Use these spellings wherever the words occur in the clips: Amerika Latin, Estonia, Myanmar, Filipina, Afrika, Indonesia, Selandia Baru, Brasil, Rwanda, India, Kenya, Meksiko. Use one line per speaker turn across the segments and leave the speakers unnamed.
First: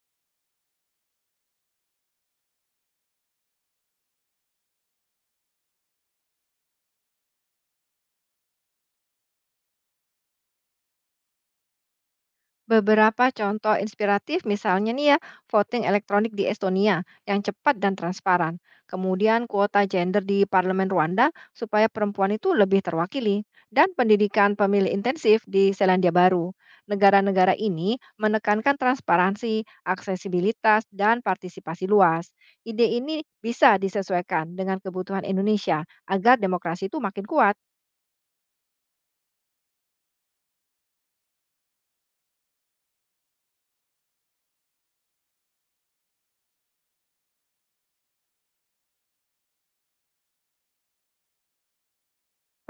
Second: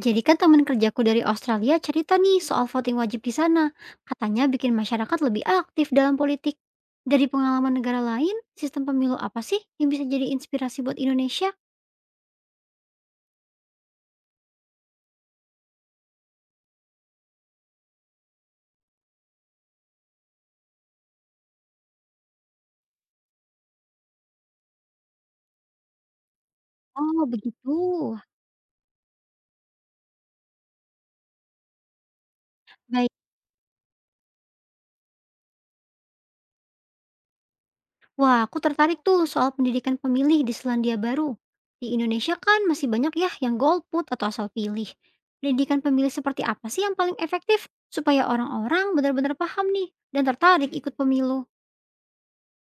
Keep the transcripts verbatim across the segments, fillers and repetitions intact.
Jadi kan teman kerjaku dari Australia cerita nih soal voting wajib di sana. Katanya bikin masyarakat lebih aktif dalam politik. Dari pengalaman negara lain, sistem pemilu apa sih yang bisa jadi inspirasi buat Indonesia?
Beberapa contoh inspiratif misalnya nih ya, voting elektronik di Estonia yang cepat dan transparan. Kemudian kuota gender di parlemen Rwanda supaya perempuan itu lebih terwakili dan pendidikan pemilih intensif di Selandia Baru.
Oh,
Negara-negara
begitu.
ini menekankan transparansi, aksesibilitas, dan partisipasi luas. Ide
Baik.
ini bisa disesuaikan dengan kebutuhan Indonesia agar demokrasi itu makin kuat.
Wah, aku tertarik tuh soal pendidikan pemilih di Selandia Baru. Di Indonesia kan masih banyak ya yang golput atau asal pilih. Pendidikan pemilih seperti apa sih yang paling efektif supaya orang-orang benar-benar paham nih dan tertarik ikut pemilu?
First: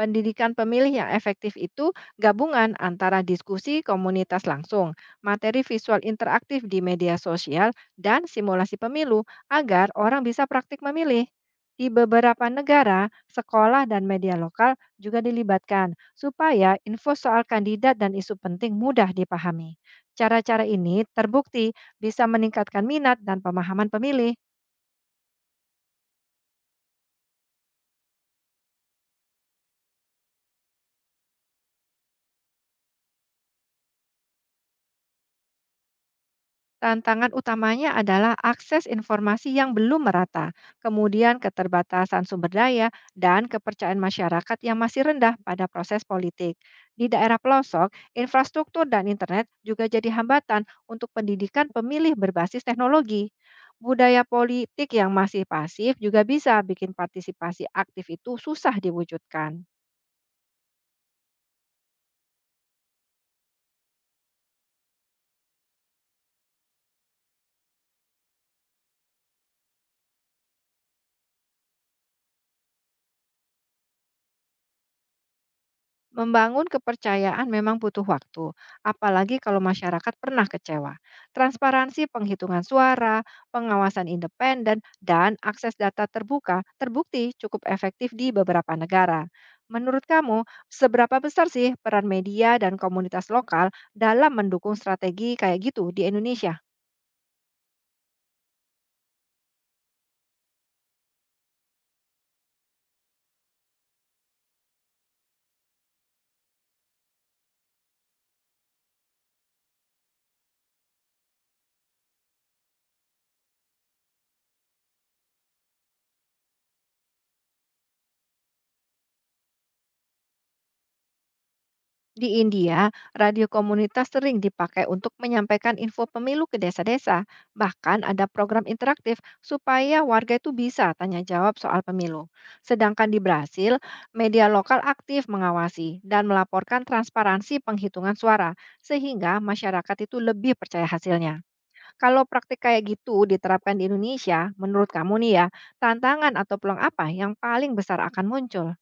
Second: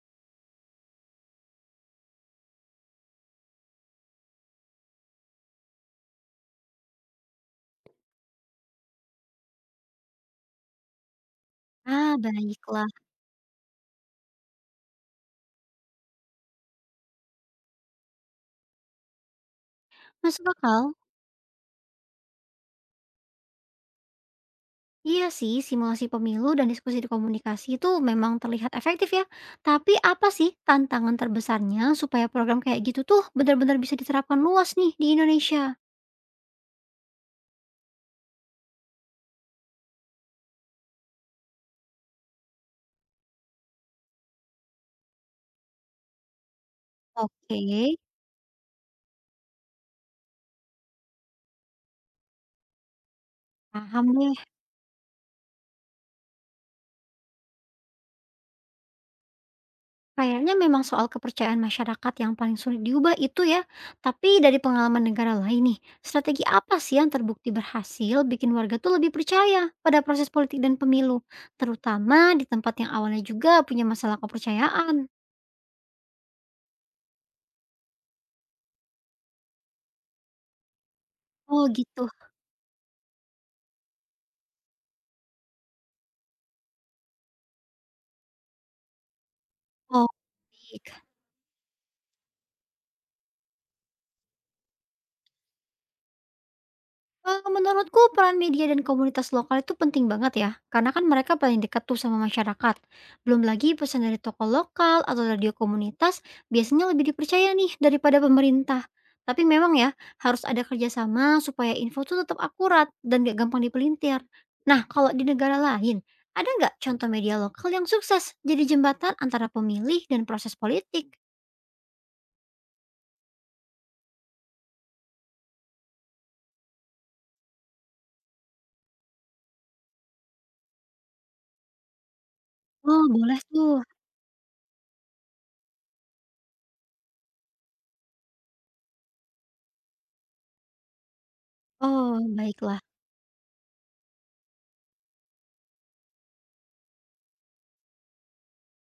Pendidikan pemilih yang efektif itu gabungan antara diskusi komunitas langsung, materi visual interaktif di media sosial, dan simulasi pemilu agar orang bisa praktik memilih. Di
Ah,
beberapa
baiklah.
negara, sekolah dan media lokal juga dilibatkan supaya info soal kandidat dan isu penting mudah dipahami.
Masuk
Cara-cara
akal.
ini terbukti bisa meningkatkan minat dan pemahaman pemilih.
Iya sih, simulasi pemilu dan diskusi di komunikasi itu memang terlihat efektif ya. Tapi apa sih tantangan terbesarnya supaya program kayak gitu tuh benar-benar bisa diterapkan luas nih di Indonesia?
Tantangan utamanya adalah akses informasi yang belum merata, kemudian keterbatasan sumber daya, dan kepercayaan masyarakat yang masih rendah pada proses politik. Di daerah
Oke,
pelosok, infrastruktur dan internet juga jadi hambatan untuk pendidikan pemilih berbasis teknologi.
paham
Budaya
deh.
politik yang masih pasif juga bisa bikin partisipasi aktif itu susah diwujudkan.
Kayaknya memang soal kepercayaan masyarakat yang paling sulit diubah itu ya. Tapi dari pengalaman negara lain nih, strategi apa sih yang terbukti berhasil bikin warga tuh lebih percaya pada proses politik dan pemilu, terutama di tempat yang awalnya juga punya masalah kepercayaan?
Membangun kepercayaan memang butuh waktu, apalagi kalau masyarakat pernah kecewa.
Oh gitu.
Transparansi penghitungan suara, pengawasan independen, dan akses data terbuka terbukti cukup efektif di beberapa negara. Menurut
Oh,
kamu,
baik.
seberapa besar sih peran media dan komunitas lokal dalam mendukung strategi kayak gitu di Indonesia?
Eee, menurutku peran media dan komunitas lokal itu penting banget ya, karena kan mereka paling dekat tuh sama masyarakat. Belum lagi pesan dari toko lokal atau radio komunitas biasanya lebih dipercaya nih daripada pemerintah. Tapi memang ya, harus ada kerjasama supaya info tuh tetap akurat dan gak gampang dipelintir. Nah, kalau di negara lain, ada nggak contoh media lokal yang sukses jadi jembatan antara pemilih dan proses politik?
Di India, radio komunitas sering dipakai untuk menyampaikan info pemilu ke desa-desa. Bahkan ada program interaktif supaya warga itu bisa tanya jawab soal pemilu.
Oh,
Sedangkan di
boleh
Brasil,
tuh.
media lokal aktif mengawasi dan melaporkan transparansi penghitungan suara, sehingga masyarakat itu lebih percaya hasilnya.
Oh,
Kalau praktik
baiklah.
kayak gitu diterapkan di Indonesia, menurut kamu nih ya, tantangan atau peluang apa yang paling besar akan muncul?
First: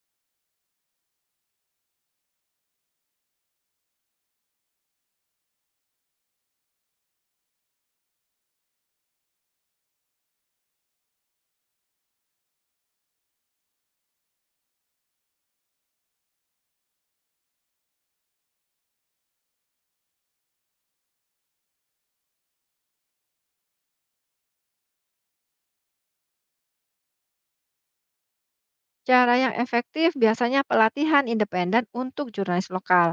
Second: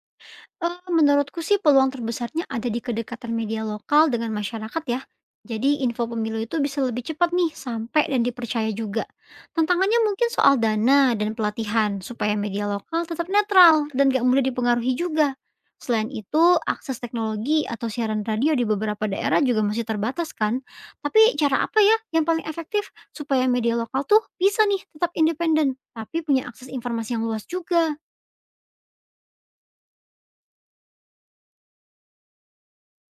Eee, menurutku sih peluang terbesarnya ada di kedekatan media lokal dengan masyarakat ya. Jadi info pemilu itu bisa lebih cepat nih sampai dan dipercaya juga. Tantangannya mungkin soal dana dan pelatihan supaya media lokal tetap netral dan gak mudah dipengaruhi juga. Selain itu, akses teknologi atau siaran radio di beberapa daerah juga masih terbatas kan. Tapi cara apa ya yang paling efektif supaya media lokal tuh bisa nih tetap independen tapi punya akses informasi yang luas juga?
Cara yang efektif biasanya pelatihan independen untuk jurnalis lokal,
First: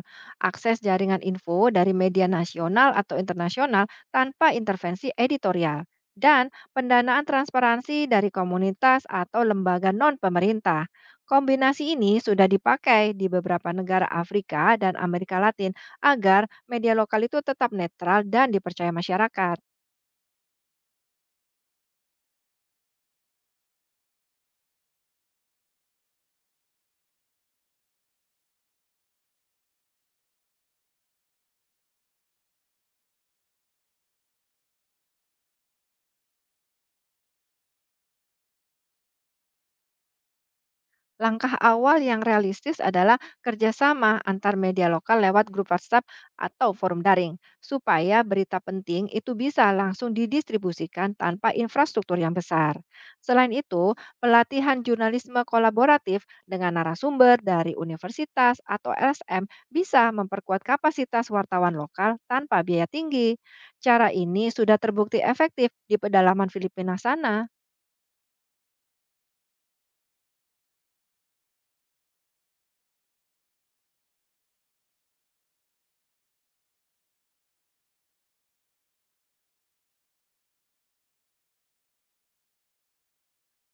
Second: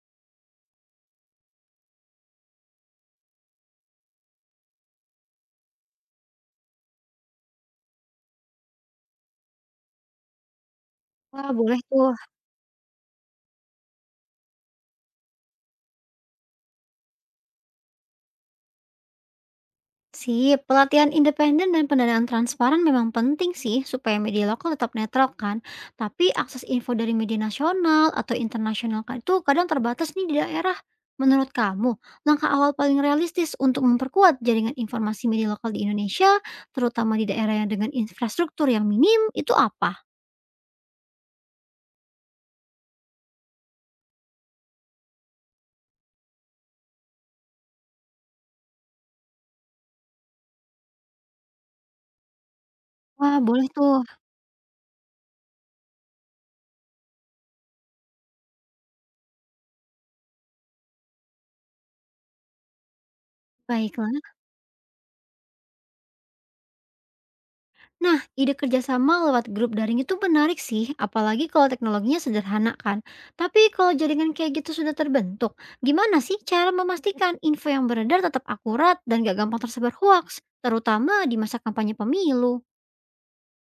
akses jaringan info dari media nasional atau internasional tanpa intervensi editorial, dan pendanaan transparansi dari komunitas atau lembaga non-pemerintah.
Wah, boleh
Kombinasi
tuh.
ini sudah dipakai di beberapa negara Afrika dan Amerika Latin agar media lokal itu tetap netral dan dipercaya masyarakat.
Sip, pelatihan independen dan pendanaan transparan memang penting sih supaya media lokal tetap netral kan. Tapi akses info dari media nasional atau internasional kan itu kadang terbatas nih di daerah. Menurut kamu, langkah awal paling realistis untuk memperkuat jaringan informasi media lokal di Indonesia, terutama di daerah yang dengan infrastruktur yang minim, itu apa?
Langkah awal yang realistis adalah kerjasama antar media lokal lewat grup WhatsApp atau forum daring, supaya berita penting itu bisa langsung didistribusikan tanpa infrastruktur yang besar.
Wah,
Selain
boleh
itu,
tuh.
pelatihan jurnalisme kolaboratif dengan narasumber dari universitas atau L S M bisa memperkuat kapasitas wartawan lokal tanpa biaya tinggi. Cara
Baiklah.
ini sudah terbukti efektif di pedalaman Filipina sana.
Nah, ide kerjasama lewat grup daring itu menarik sih, apalagi kalau teknologinya sederhana kan. Tapi kalau jaringan kayak gitu sudah terbentuk, gimana sih cara memastikan info yang beredar tetap akurat dan gak gampang tersebar hoax, terutama di masa kampanye pemilu?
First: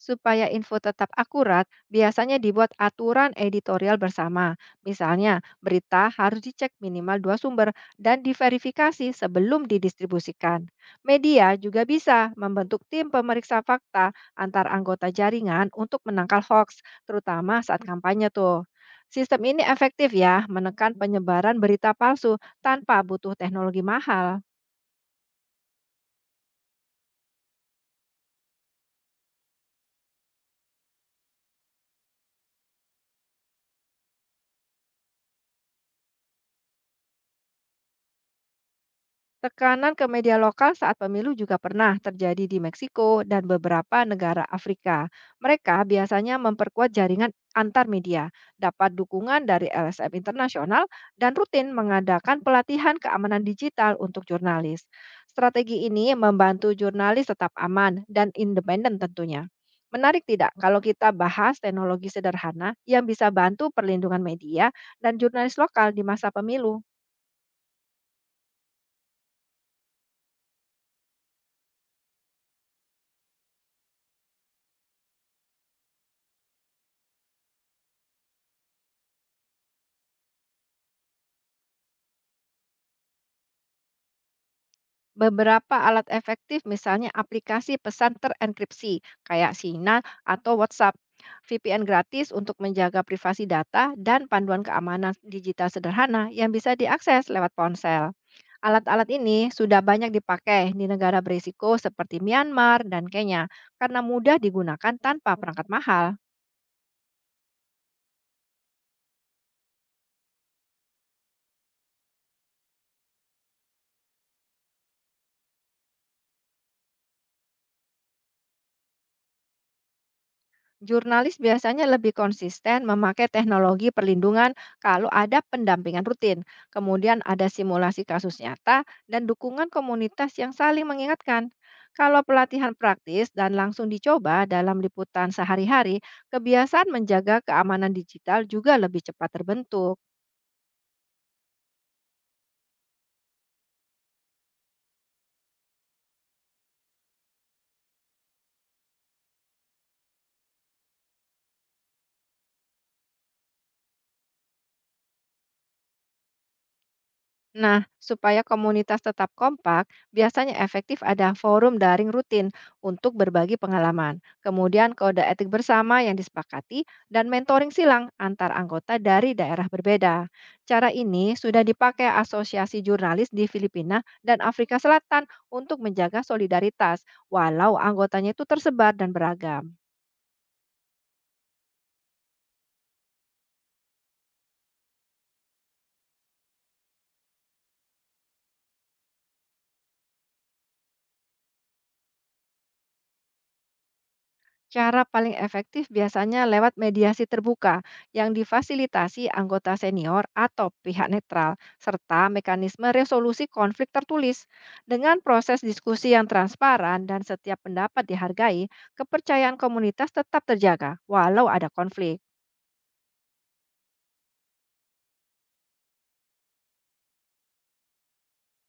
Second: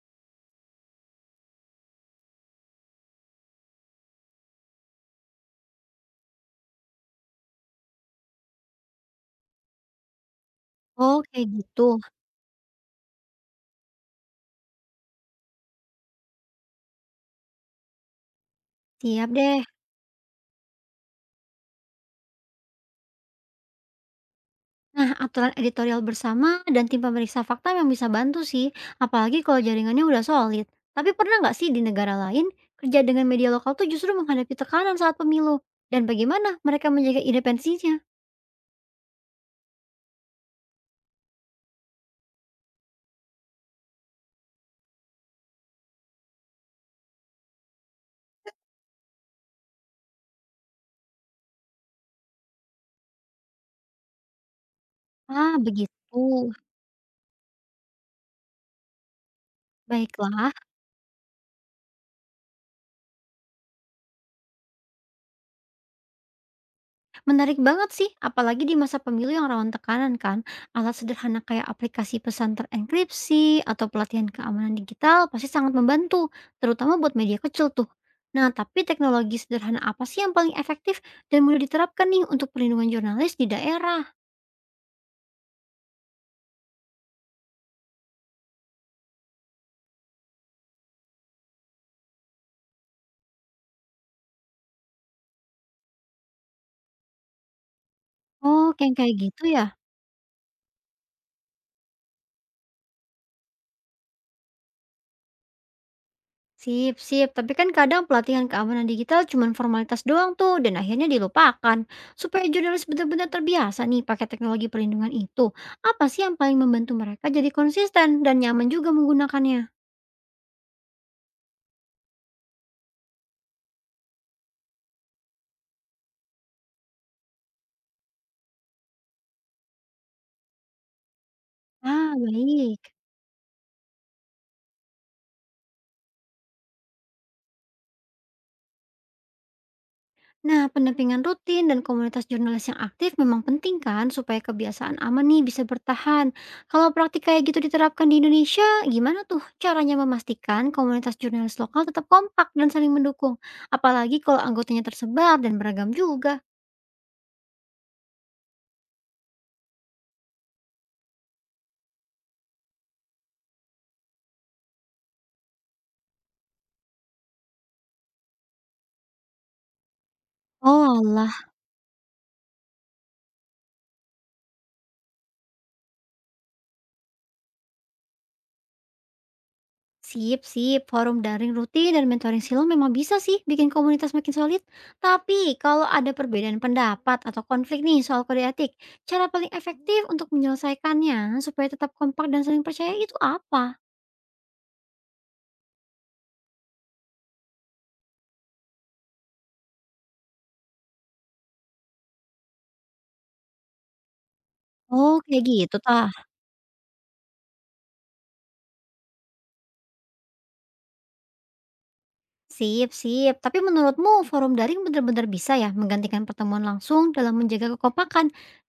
Supaya info tetap akurat, biasanya dibuat aturan editorial bersama. Misalnya, berita harus dicek minimal dua sumber dan diverifikasi sebelum didistribusikan.
Oh, kayak
Media
gitu.
juga bisa membentuk tim pemeriksa fakta antar anggota jaringan untuk menangkal hoax, terutama saat kampanye tuh.
Siap
Sistem ini
deh.
efektif ya, menekan penyebaran berita palsu tanpa butuh teknologi mahal.
Nah, aturan editorial bersama dan tim pemeriksa fakta memang bisa bantu sih, apalagi kalau jaringannya udah solid. Tapi pernah nggak sih di negara lain, kerja dengan media lokal tuh justru menghadapi tekanan saat pemilu? Dan bagaimana mereka menjaga independensinya?
Tekanan ke media lokal saat pemilu juga pernah terjadi di Meksiko dan beberapa negara Afrika. Mereka biasanya memperkuat jaringan antar media, dapat dukungan dari L S M internasional, dan rutin mengadakan pelatihan keamanan digital untuk jurnalis.
Ah,
Strategi
begitu.
ini membantu jurnalis tetap aman dan independen tentunya. Menarik tidak
Baiklah.
kalau kita bahas teknologi sederhana yang bisa bantu perlindungan media dan jurnalis lokal di masa pemilu?
Menarik banget sih, apalagi di masa pemilu yang rawan tekanan kan. Alat sederhana kayak aplikasi pesan terenkripsi atau pelatihan keamanan digital pasti sangat membantu, terutama buat media kecil tuh. Nah, tapi teknologi sederhana apa sih yang paling efektif dan mudah diterapkan nih untuk perlindungan jurnalis di daerah?
Beberapa alat efektif misalnya aplikasi pesan terenkripsi kayak Signal atau WhatsApp, V P N gratis untuk menjaga privasi data, dan panduan keamanan digital sederhana yang bisa diakses lewat ponsel.
Oh, yang
Alat-alat
kayak
ini
gitu ya?
sudah banyak dipakai di negara berisiko seperti Myanmar dan Kenya karena mudah digunakan tanpa perangkat mahal.
Sip, sip. Tapi kan kadang pelatihan keamanan digital cuma formalitas doang tuh dan akhirnya dilupakan. Supaya jurnalis benar-benar terbiasa nih pakai teknologi perlindungan itu, apa sih yang paling membantu mereka jadi konsisten dan nyaman juga menggunakannya?
Jurnalis biasanya lebih konsisten memakai teknologi perlindungan kalau ada pendampingan rutin, kemudian ada simulasi kasus nyata, dan dukungan komunitas yang saling mengingatkan.
Ah,
Kalau pelatihan
baik.
praktis dan langsung dicoba dalam liputan sehari-hari, kebiasaan menjaga keamanan digital juga lebih cepat terbentuk.
Nah, pendampingan rutin dan komunitas jurnalis yang aktif memang penting kan supaya kebiasaan aman nih bisa bertahan. Kalau praktik kayak gitu diterapkan di Indonesia, gimana tuh caranya memastikan komunitas jurnalis lokal tetap kompak dan saling mendukung? Apalagi kalau anggotanya tersebar dan beragam juga.
Nah, supaya komunitas tetap kompak, biasanya efektif ada forum daring rutin untuk berbagi pengalaman, kemudian kode etik bersama yang disepakati, dan mentoring silang antar anggota dari daerah berbeda.
Oh
Cara ini
Allah.
sudah dipakai asosiasi jurnalis di Filipina dan Afrika Selatan untuk menjaga solidaritas, walau anggotanya itu tersebar dan beragam.
Sip, sip. Forum daring rutin dan mentoring silo memang bisa sih bikin komunitas makin solid. Tapi kalau ada perbedaan pendapat atau konflik nih soal kode etik, cara paling efektif untuk menyelesaikannya supaya tetap kompak dan saling percaya itu apa?
Cara paling efektif biasanya lewat mediasi terbuka yang difasilitasi anggota senior atau pihak netral, serta mekanisme resolusi konflik tertulis.
Oh,
Dengan
kayak
proses
gitu
diskusi
tah.
yang transparan dan setiap pendapat dihargai, kepercayaan komunitas tetap terjaga walau ada konflik.
Sip, sip. Tapi menurutmu forum daring benar-benar bisa ya menggantikan pertemuan langsung dalam menjaga kekompakan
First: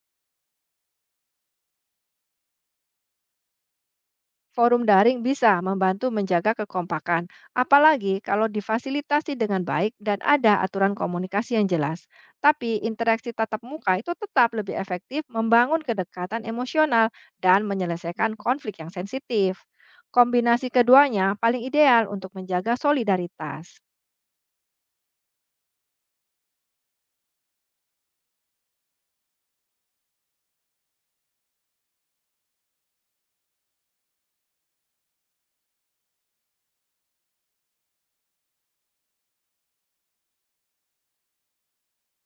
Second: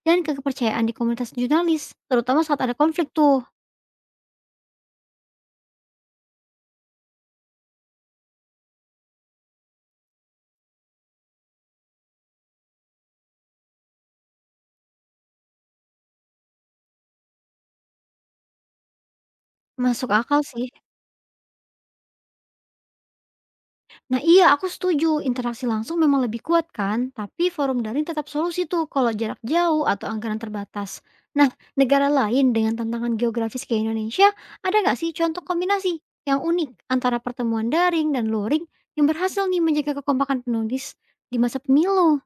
dan kepercayaan di komunitas jurnalis, terutama saat ada konflik tuh.
Forum daring bisa membantu menjaga kekompakan, apalagi kalau difasilitasi dengan baik dan ada aturan komunikasi yang jelas. Tapi interaksi tatap muka itu tetap lebih efektif membangun kedekatan emosional dan menyelesaikan konflik yang sensitif.
Masuk akal
Kombinasi
sih.
keduanya paling ideal untuk menjaga solidaritas.
Nah iya aku setuju, interaksi langsung memang lebih kuat kan, tapi forum daring tetap solusi tuh kalau jarak jauh atau anggaran terbatas. Nah, negara lain dengan tantangan geografis kayak Indonesia, ada nggak sih contoh kombinasi yang unik antara pertemuan daring dan luring yang berhasil nih menjaga kekompakan penulis di masa pemilu?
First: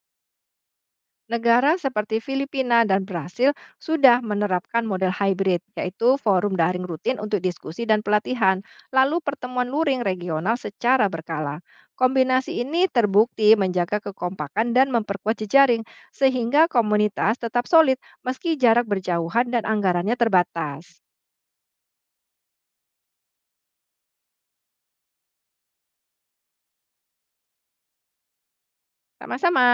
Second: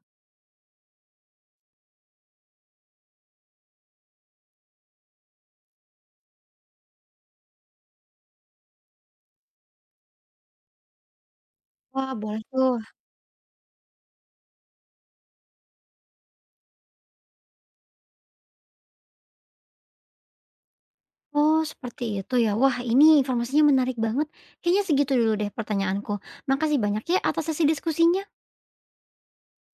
Negara seperti Filipina dan Brasil sudah menerapkan model hybrid, yaitu forum daring rutin untuk diskusi dan pelatihan, lalu pertemuan luring regional secara berkala.
Wah, boleh
Kombinasi
tuh.
ini terbukti menjaga kekompakan dan memperkuat jejaring, sehingga komunitas tetap solid meski jarak berjauhan dan anggarannya terbatas.
Oh, seperti itu ya. Wah, ini informasinya menarik banget. Kayaknya segitu dulu deh pertanyaanku. Makasih banyak ya atas sesi diskusinya.
Sama-sama.